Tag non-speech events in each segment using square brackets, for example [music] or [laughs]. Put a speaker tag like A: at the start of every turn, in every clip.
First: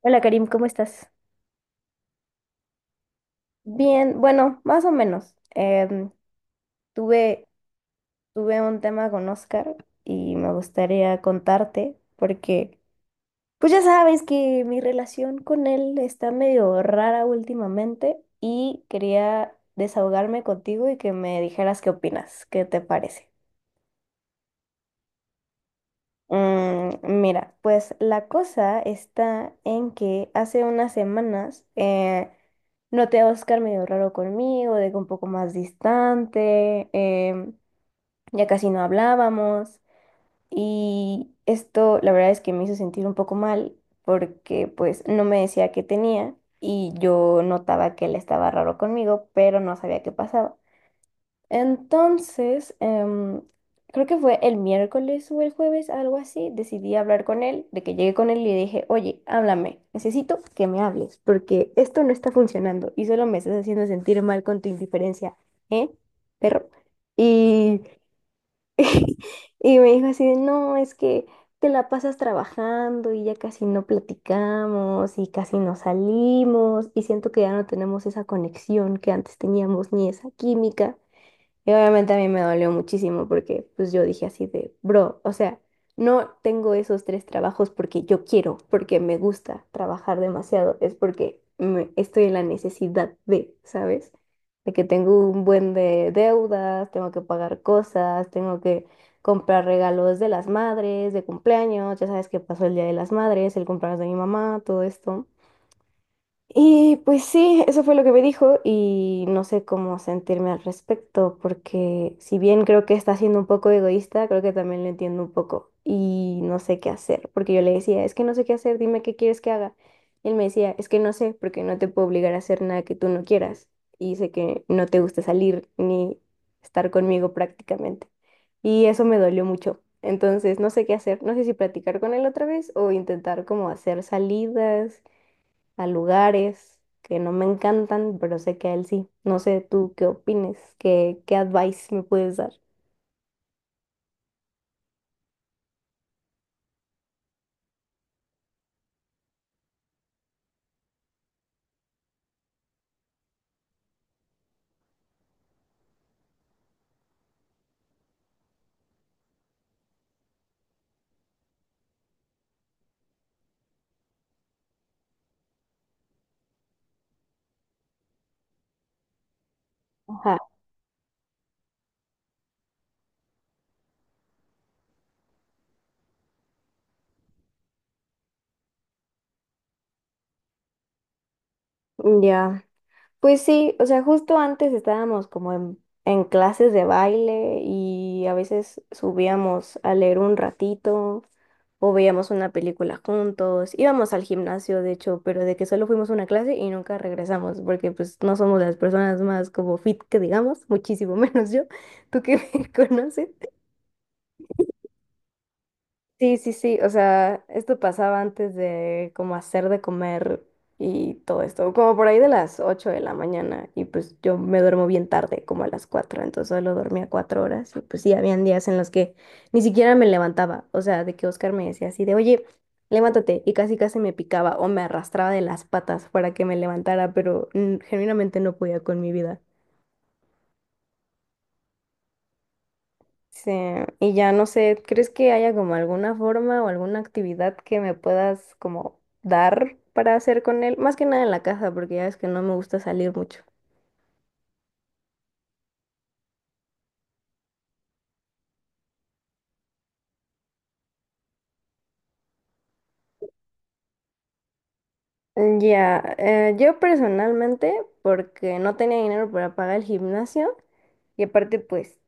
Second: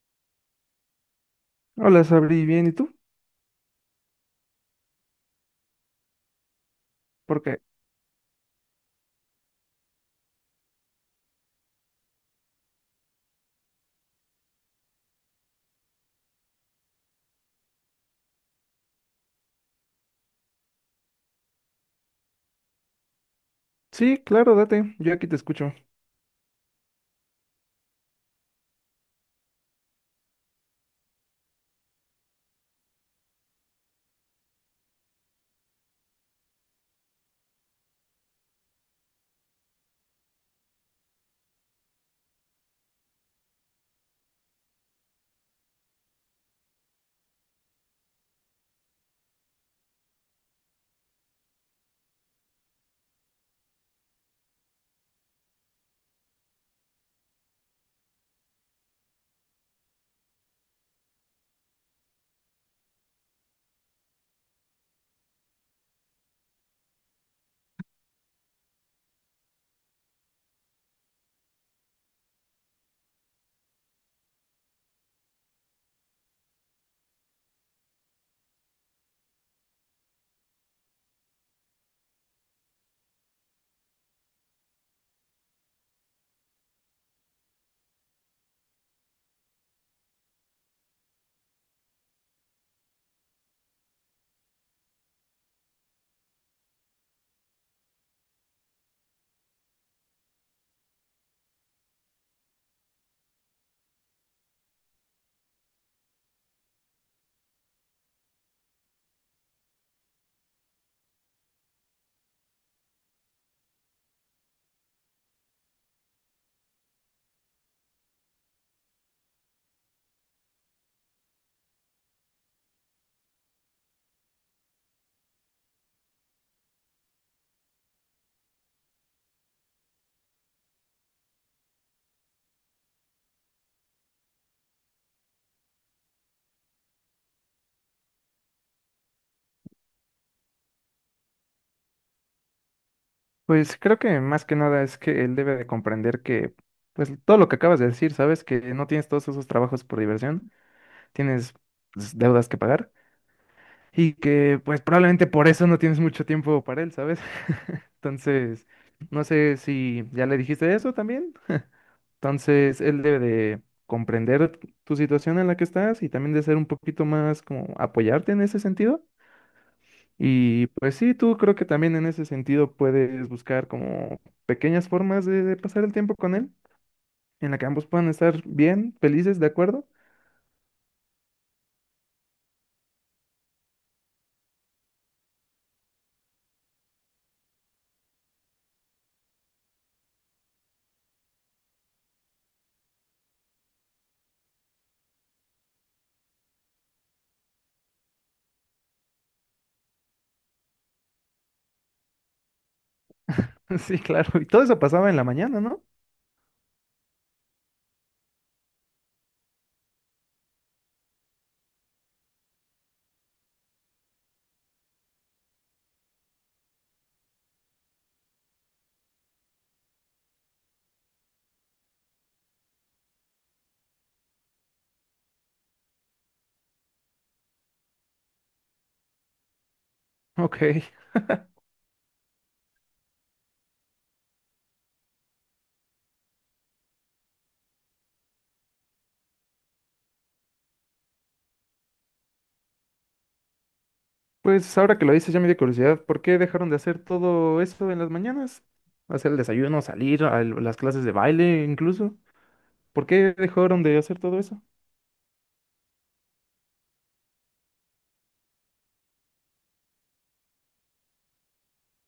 A: Hola Karim, ¿cómo estás?
B: Hola, Sabri, bien, ¿y tú?
A: Bien, bueno, más o menos. Tuve,
B: Porque
A: tuve un tema con Oscar y me gustaría contarte porque pues ya sabes que mi relación con él está medio rara últimamente y quería desahogarme contigo y que me dijeras qué opinas, qué te parece.
B: sí, claro, date, yo aquí te escucho.
A: Mm, mira, pues la cosa está en que hace unas semanas noté a Oscar medio raro conmigo, de que un poco más distante, ya casi no hablábamos y esto la verdad es que me hizo sentir un poco mal porque pues no me decía qué tenía y yo notaba que él estaba raro conmigo, pero no sabía qué pasaba. Entonces, creo que fue el miércoles o el jueves, algo así, decidí hablar con él, de que llegué con él y le dije, oye, háblame, necesito que me hables, porque esto no está funcionando y solo me estás haciendo sentir mal con tu indiferencia, ¿eh, perro? Y, [laughs] y me dijo así de, no, es que te la pasas trabajando y ya casi no platicamos y casi no salimos y siento que ya no tenemos esa conexión que antes teníamos ni esa química. Y obviamente a mí me dolió muchísimo porque pues yo dije así de, bro, o sea, no tengo esos tres trabajos porque yo quiero, porque me gusta trabajar demasiado, es porque estoy en la necesidad de, ¿sabes? De que tengo un buen de deudas, tengo que pagar cosas, tengo que comprar regalos de las madres, de cumpleaños, ya sabes que pasó el Día de las Madres, el cumpleaños de mi mamá, todo esto. Y pues sí, eso fue lo que me dijo y no sé cómo sentirme al respecto, porque si bien creo que está siendo un poco egoísta, creo que también lo entiendo un poco y no sé qué hacer, porque yo le decía, es que no sé qué hacer, dime qué quieres que haga. Y él me decía, es que no sé, porque no te puedo obligar a hacer nada que tú no quieras y sé que no te gusta salir ni estar conmigo prácticamente. Y eso me dolió mucho. Entonces, no sé qué hacer, no sé si platicar con él otra vez o intentar como hacer salidas a lugares que no me encantan, pero sé que a él sí. No sé tú qué opines, qué advice me puedes dar.
B: Pues creo que más que nada es que él debe de pues todo lo que acabas de decir, ¿sabes? Que no tienes todos esos trabajos por diversión, tienes pues, deudas que pagar y que pues probablemente por eso no tienes mucho tiempo para él, ¿sabes? [laughs] Entonces, no sé si ya le dijiste eso también. Entonces, él debe de comprender tu situación en la que estás y también de ser un poquito más como apoyarte en ese sentido.
A: Ajá,
B: Y pues sí, tú creo que también en ese sentido puedes buscar como pequeñas formas de pasar el tiempo con él, en la que ambos puedan estar bien, felices, ¿de acuerdo?
A: ya. Pues sí, o sea, justo antes estábamos como en clases de baile y a veces subíamos a leer un ratito o veíamos una película juntos, íbamos al gimnasio, de hecho, pero de que solo fuimos a una clase y nunca regresamos, porque pues no somos las personas más como fit que digamos, muchísimo [laughs] menos yo, tú que me [laughs] conoces.
B: [laughs] Sí, claro. Y todo eso pasaba en la mañana, ¿no?
A: Sí, sí, sí, o sea, esto pasaba antes de como hacer de comer y todo esto, como por ahí de las 8 de la mañana y pues yo me duermo bien tarde, como a las 4, entonces solo dormía 4 horas y pues sí, habían días en los que ni siquiera me levantaba, o sea, de que Oscar me decía así de, oye, levántate y casi casi me picaba o me arrastraba de las patas para que me levantara, pero mm, genuinamente no podía con mi vida.
B: Ok.
A: Sí, y ya no sé, ¿crees que haya como alguna forma o alguna actividad que me puedas como dar para hacer con él? Más que nada en la casa, porque ya es que no me gusta salir mucho.
B: Pues ahora que lo dices ya me dio curiosidad, ¿por qué dejaron de hacer todo eso en las mañanas? Hacer el desayuno, salir a las clases de baile incluso. ¿Por qué dejaron de hacer todo eso?
A: Mm, ya, yo personalmente, porque no tenía dinero para pagar el gimnasio y aparte pues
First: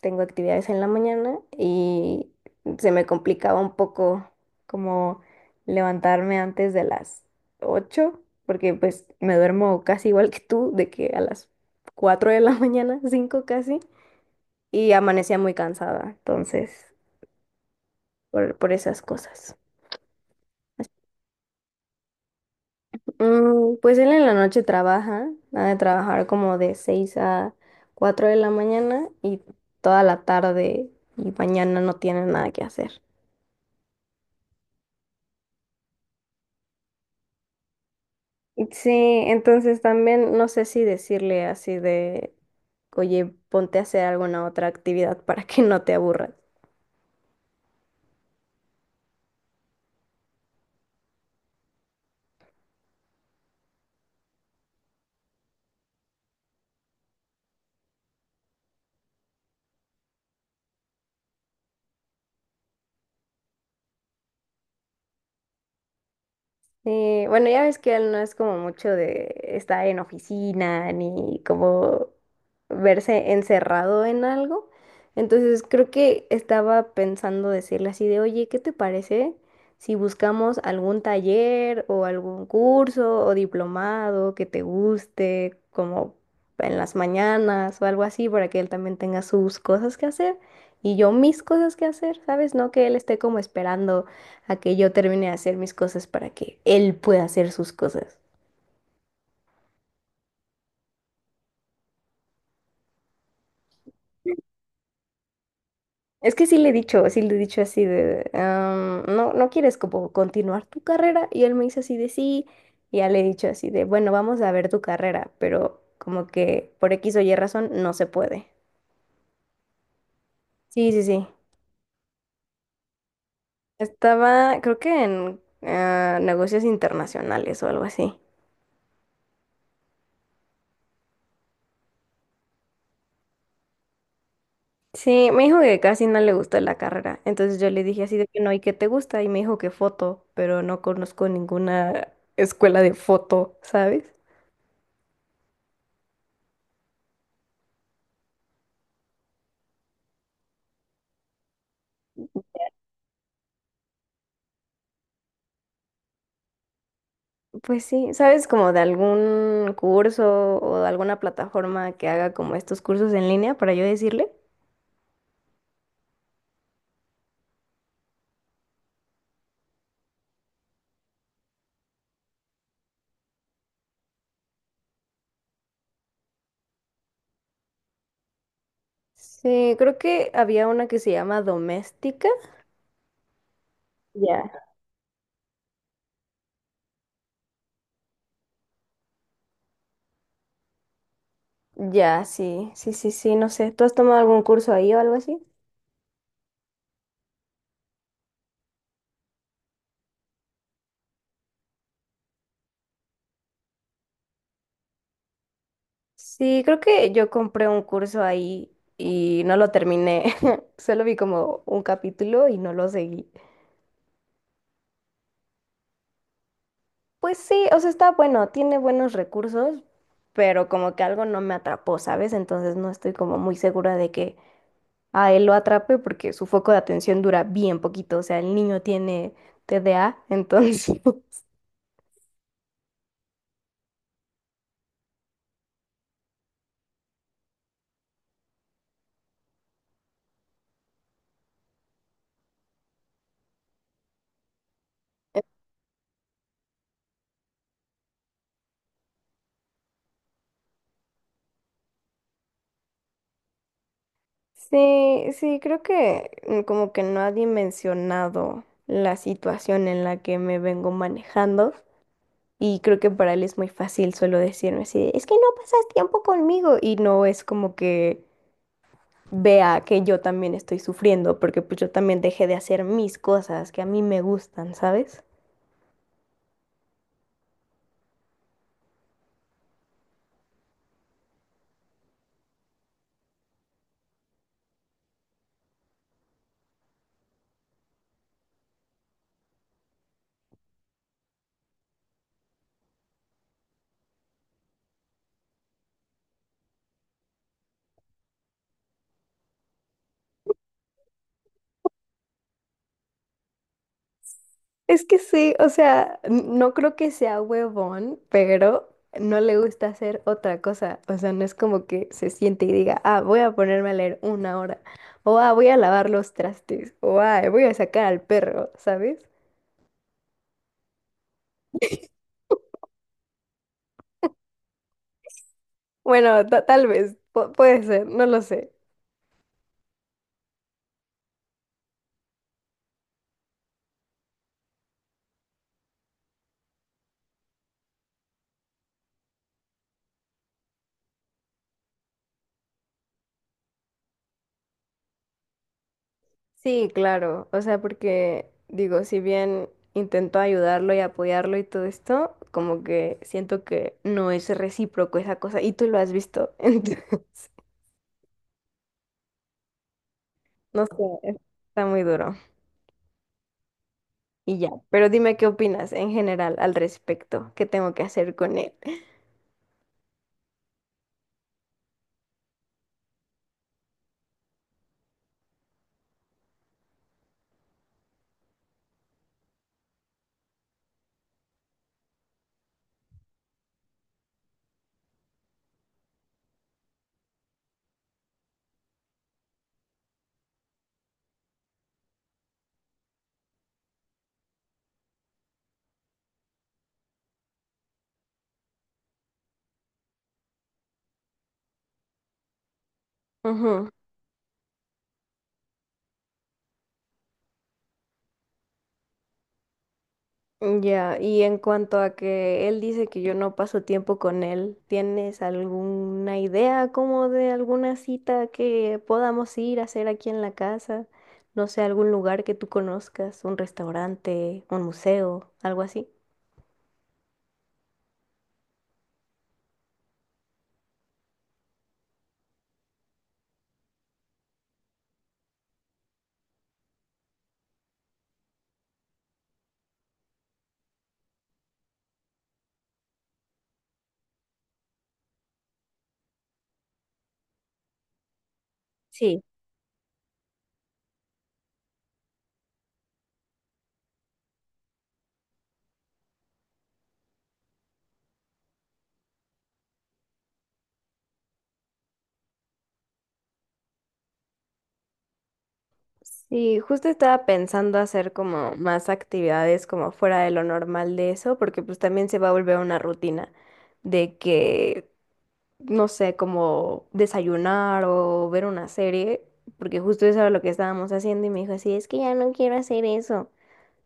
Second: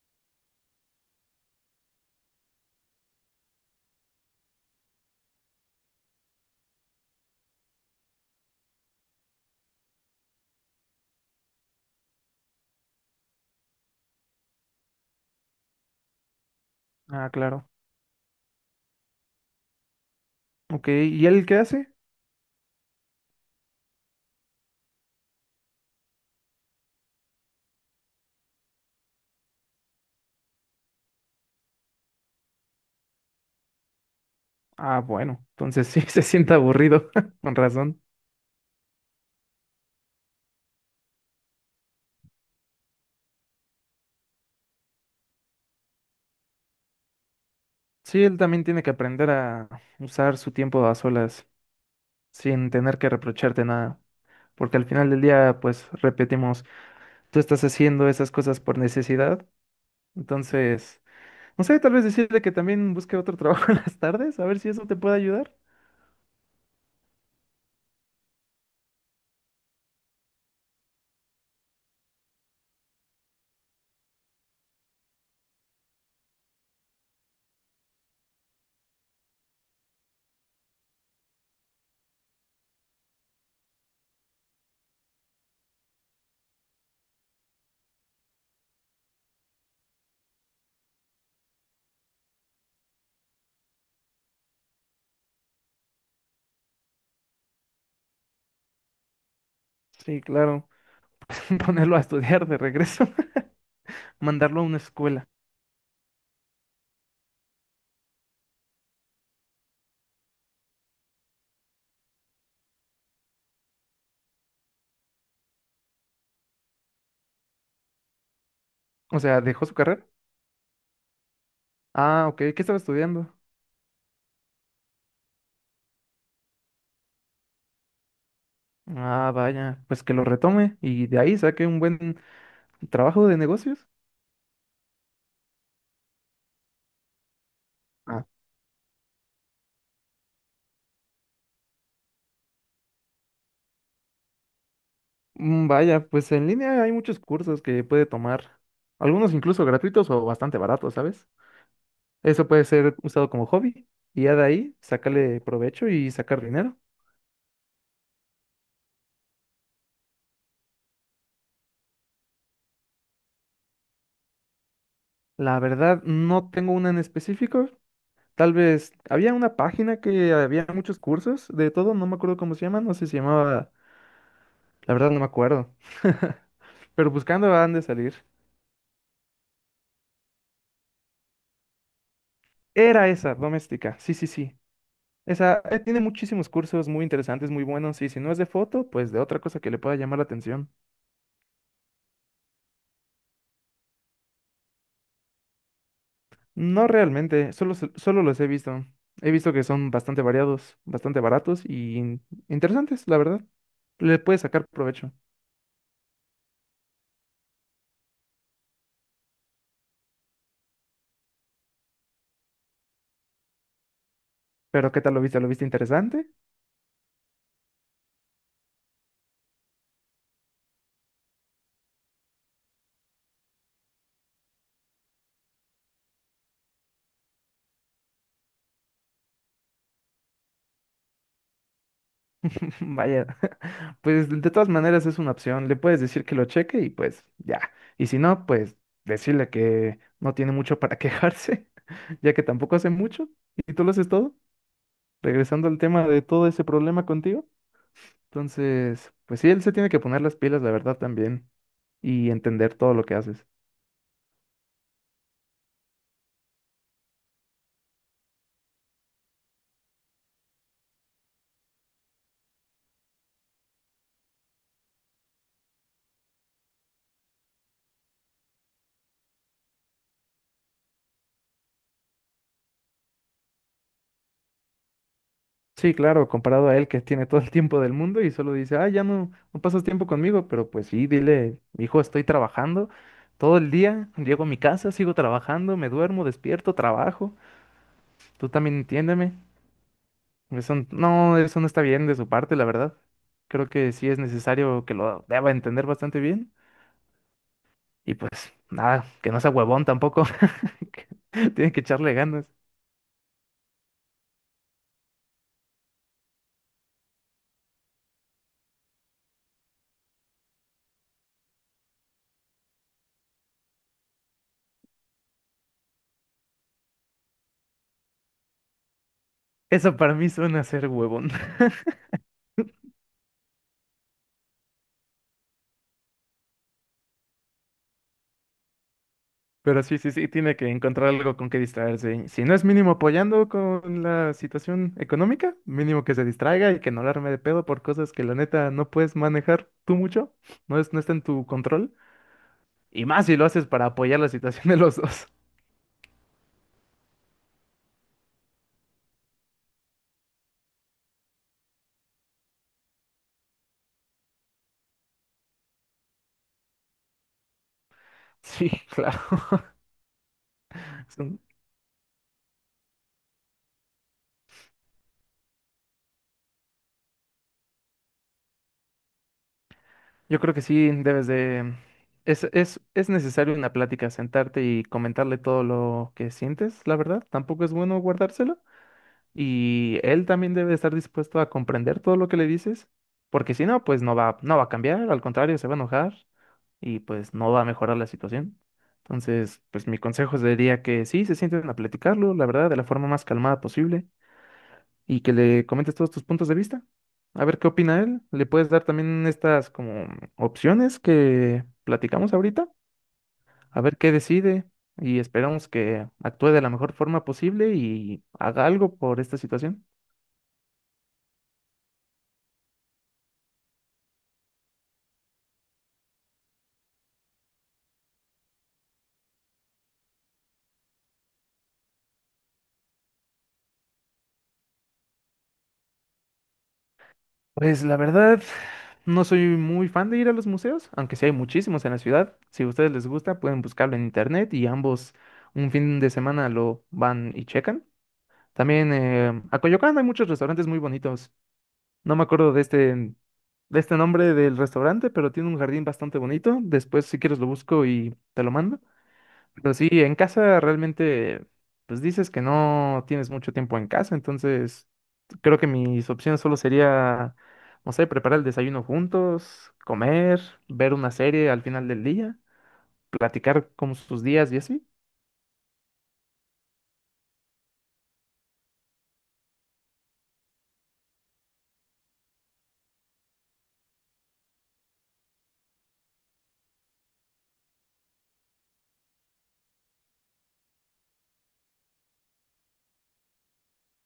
A: tengo actividades en la mañana y se me complicaba un poco como levantarme antes de las 8, porque pues me duermo casi igual que tú, de que a las 4 de la [laughs] mañana, 5 casi, y amanecía muy cansada, entonces,
B: Ah, claro.
A: por esas cosas.
B: Ok. ¿Y él qué hace?
A: Mm, pues él en la noche trabaja, ha de trabajar como de 6 a 4 de la mañana y toda la tarde y mañana no tiene nada que hacer.
B: Ah, bueno. Entonces sí, [laughs] se siente aburrido, [laughs] con razón.
A: Sí, entonces también no sé si decirle así de, oye, ponte a hacer alguna otra actividad para que no te aburras.
B: Sí, él también tiene que aprender a usar su tiempo a solas, sin tener que reprocharte nada. Porque al final del día, pues repetimos, tú estás haciendo esas cosas por necesidad. Entonces, no sé, tal vez decirle que también busque otro trabajo [laughs] en las tardes, a ver si eso te puede ayudar.
A: Sí, bueno, ya ves que él no es como mucho de estar en oficina ni como verse encerrado en algo. Entonces creo que estaba pensando decirle así de, oye, ¿qué te parece si buscamos algún taller o algún curso o diplomado que te guste, como en las mañanas o algo así, para que él también tenga sus cosas que hacer y yo mis cosas que hacer, ¿sabes? No que él esté como esperando a que yo termine de hacer mis cosas para que él pueda hacer sus cosas.
B: Sí, claro. [laughs] Ponerlo a estudiar de regreso, [laughs] mandarlo a una escuela.
A: Es que sí le he dicho, sí le he dicho así de, "Ah, no, no quieres como continuar tu carrera". Y él me dice así de sí, y ya le he dicho así de, bueno, vamos a ver tu carrera, pero como que por X o Y razón no se puede.
B: O sea, dejó su carrera.
A: Sí, sí, sí.
B: Ah, ok, ¿qué estaba estudiando?
A: Estaba, creo que en ah, negocios internacionales o algo así.
B: Ah, vaya, pues que lo retome y de ahí saque un buen trabajo de negocios.
A: Sí, me dijo que casi no le gustó la carrera. Entonces yo le dije así de que no, ¿y qué te gusta? Y me dijo que foto, pero no conozco ninguna escuela de foto, ¿sabes?
B: Mm, vaya, pues en línea hay muchos cursos que puede tomar, algunos incluso gratuitos o bastante baratos, ¿sabes? Eso puede ser usado como hobby y ya de ahí sacarle provecho y sacar dinero.
A: Pues sí, ¿sabes como de algún curso o de alguna plataforma que haga como estos cursos en línea para yo decirle?
B: La verdad, no tengo una en específico. Tal vez había una página que había muchos cursos de todo, no me acuerdo cómo se llama, no sé si se llamaba, la verdad no me acuerdo. [laughs] Pero buscando han de salir.
A: Sí, creo que había una que se llama Doméstica.
B: Era esa, doméstica, sí, sí, sí.
A: Ya.
B: Esa, tiene muchísimos cursos muy interesantes, muy buenos, y si no es de foto, pues de otra cosa que le pueda llamar la atención.
A: Ya, sí, sí, sí, sí, no sé. ¿Tú has tomado algún curso ahí o algo así?
B: No realmente, solo, solo los he visto. He visto que son bastante variados, bastante baratos y interesantes, la verdad. Le puedes sacar provecho.
A: Sí, creo que yo compré un curso ahí y no lo terminé. [laughs] Solo vi como un capítulo y no lo seguí.
B: Pero ¿qué tal lo viste? ¿Lo viste interesante?
A: Pues sí, o sea, está bueno, tiene buenos recursos, pero como que algo no me atrapó, ¿sabes? Entonces no estoy como muy segura de que a él lo atrape porque su foco de atención dura bien poquito. O sea, el niño tiene TDA, entonces... [laughs]
B: [laughs] Vaya, [laughs] pues de todas maneras es una opción. Le puedes decir que lo cheque y pues ya. Y si no, pues decirle que no tiene mucho para quejarse, [laughs] ya que tampoco hace mucho y tú lo haces todo. Regresando al tema de todo ese problema contigo, entonces, pues sí, él se tiene que poner las pilas, la verdad, también, y entender todo lo que haces.
A: Sí, sí, creo que mm, como que no ha dimensionado la situación en la que me vengo manejando. Y creo que para él es muy fácil solo decirme así, de, es que no pasas tiempo conmigo y no es como que vea que yo también estoy sufriendo porque pues yo también dejé de hacer mis cosas que a mí me gustan, ¿sabes?
B: Sí, claro, comparado a él que tiene todo el tiempo del mundo y solo dice, ah, ya no, no pasas tiempo conmigo, pero pues sí, dile, hijo, estoy trabajando todo el día, llego a mi casa, sigo trabajando, me duermo, despierto, trabajo, tú también entiéndeme. No, eso no está bien de su parte, la verdad. Creo que sí es necesario que lo deba entender bastante bien. Y pues nada, que no sea huevón tampoco. [laughs] Que tiene que echarle ganas.
A: Es que sí, o sea, no creo que sea huevón, pero no le gusta hacer otra cosa. O sea, no es como que se siente y diga, ah, voy a ponerme a leer una hora, o ah, voy a lavar los trastes, o ah, voy a sacar al perro, ¿sabes?
B: Eso para mí suena ser huevón. [laughs]
A: Bueno, tal vez, puede ser, no lo sé.
B: Pero sí, sí, sí, tiene que encontrar algo con que distraerse. Y si no es mínimo apoyando con la situación económica, mínimo que se distraiga y que no la arme de pedo por cosas que la neta no puedes manejar tú mucho, no está en tu control. Y más si lo haces para apoyar la situación de los dos. [laughs]
A: Sí, claro. O sea, porque digo, si bien intento ayudarlo y apoyarlo y todo esto, como que siento que no es recíproco esa cosa. Y tú lo has visto. [laughs] Entonces,
B: Sí, claro.
A: no sé, está muy duro. Y ya. Pero dime qué opinas en general al respecto. ¿Qué tengo que hacer con él?
B: Yo creo que sí, debes de... Es necesario una plática, sentarte y comentarle todo lo que sientes, la verdad. Tampoco es bueno guardárselo. Y él también debe estar dispuesto a comprender todo lo que le dices, porque si no, no va a cambiar, al contrario, se va a enojar y pues no va a mejorar la situación. Entonces, pues mi consejo sería que sí, se sienten a platicarlo, la verdad, de la forma más calmada posible y que le comentes todos tus puntos de vista. A ver qué opina él. Le puedes dar también estas como opciones que platicamos ahorita. A
A: Ujú.
B: ver qué decide y esperamos que actúe de la mejor forma posible y haga algo por esta situación.
A: Ya, y en cuanto a que él dice que yo no paso tiempo con él, ¿tienes alguna idea como de alguna cita que podamos ir a hacer aquí en la casa? No sé, algún lugar que tú conozcas, un restaurante, un museo, algo así.
B: Pues la verdad, no soy muy fan de ir a los museos, aunque sí hay muchísimos en la ciudad. Si a ustedes les gusta, pueden buscarlo en internet y ambos un fin de semana lo van y checan. También a Coyoacán hay muchos restaurantes muy bonitos. No me acuerdo de este, De este nombre del restaurante, pero tiene un jardín bastante bonito. Después, si quieres, lo busco y te lo mando.
A: Sí.
B: Pero sí, en casa realmente, pues dices que no tienes mucho tiempo en casa, entonces creo que mis opciones solo sería, no sé, preparar el desayuno juntos, comer, ver una serie al final del día, platicar como sus días y así.
A: Sí, justo estaba pensando hacer como más actividades como fuera de lo normal de eso, porque pues también se va a volver una rutina de que no sé, como desayunar o ver una serie, porque justo eso era lo que estábamos haciendo y me dijo así, es que ya no quiero hacer eso.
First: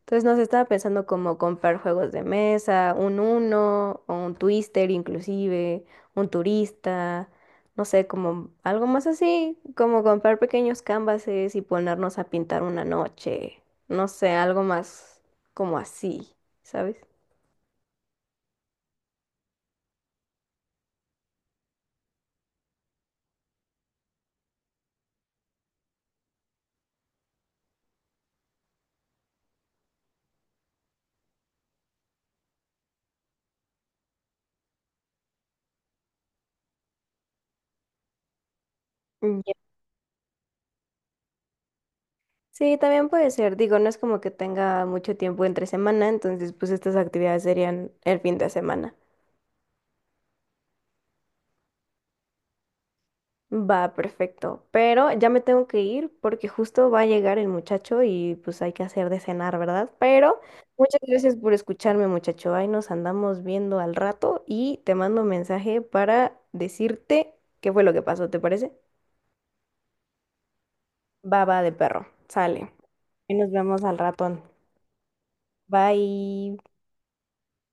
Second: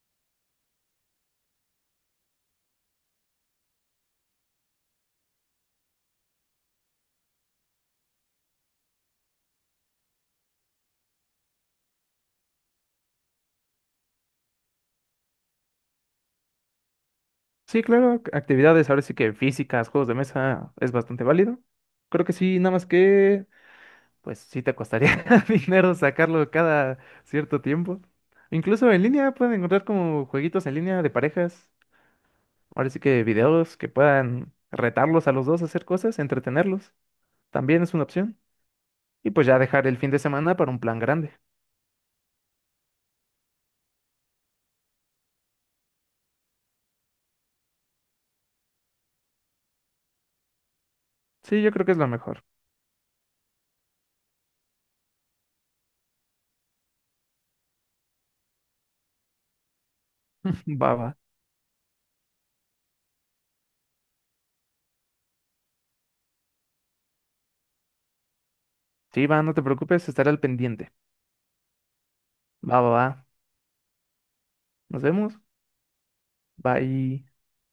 A: Entonces nos estaba pensando como comprar juegos de mesa, un Uno o un Twister inclusive, un turista, no sé, como algo más así, como comprar pequeños canvases y ponernos a pintar una noche, no sé, algo más como así, ¿sabes?
B: Sí, claro, actividades ahora sí que físicas, juegos de mesa es bastante válido. Creo que sí, nada más que pues sí te costaría [laughs] dinero sacarlo cada cierto tiempo. Incluso en línea pueden encontrar como jueguitos en línea de parejas. Ahora sí que videos que puedan retarlos a los dos a hacer cosas, entretenerlos. También es una opción. Y pues
A: Ya.
B: ya dejar el fin de semana para un plan grande.
A: Sí, también puede ser. Digo, no es como que tenga mucho tiempo entre semana, entonces pues estas actividades serían el fin de semana.
B: Sí, yo creo que es lo mejor.
A: Va, perfecto. Pero ya me tengo que ir porque justo va a llegar el muchacho y pues hay que hacer de cenar, ¿verdad? Pero
B: [laughs] Va,
A: muchas
B: va.
A: gracias por escucharme, muchacho. Ahí nos andamos viendo al rato y te mando un mensaje para decirte qué fue lo que pasó, ¿te parece?
B: Sí, va, no te preocupes, estaré al pendiente.
A: Baba de perro. Sale.
B: Va, va, va.
A: Y nos vemos al ratón.
B: Nos vemos.
A: Bye.
B: Bye.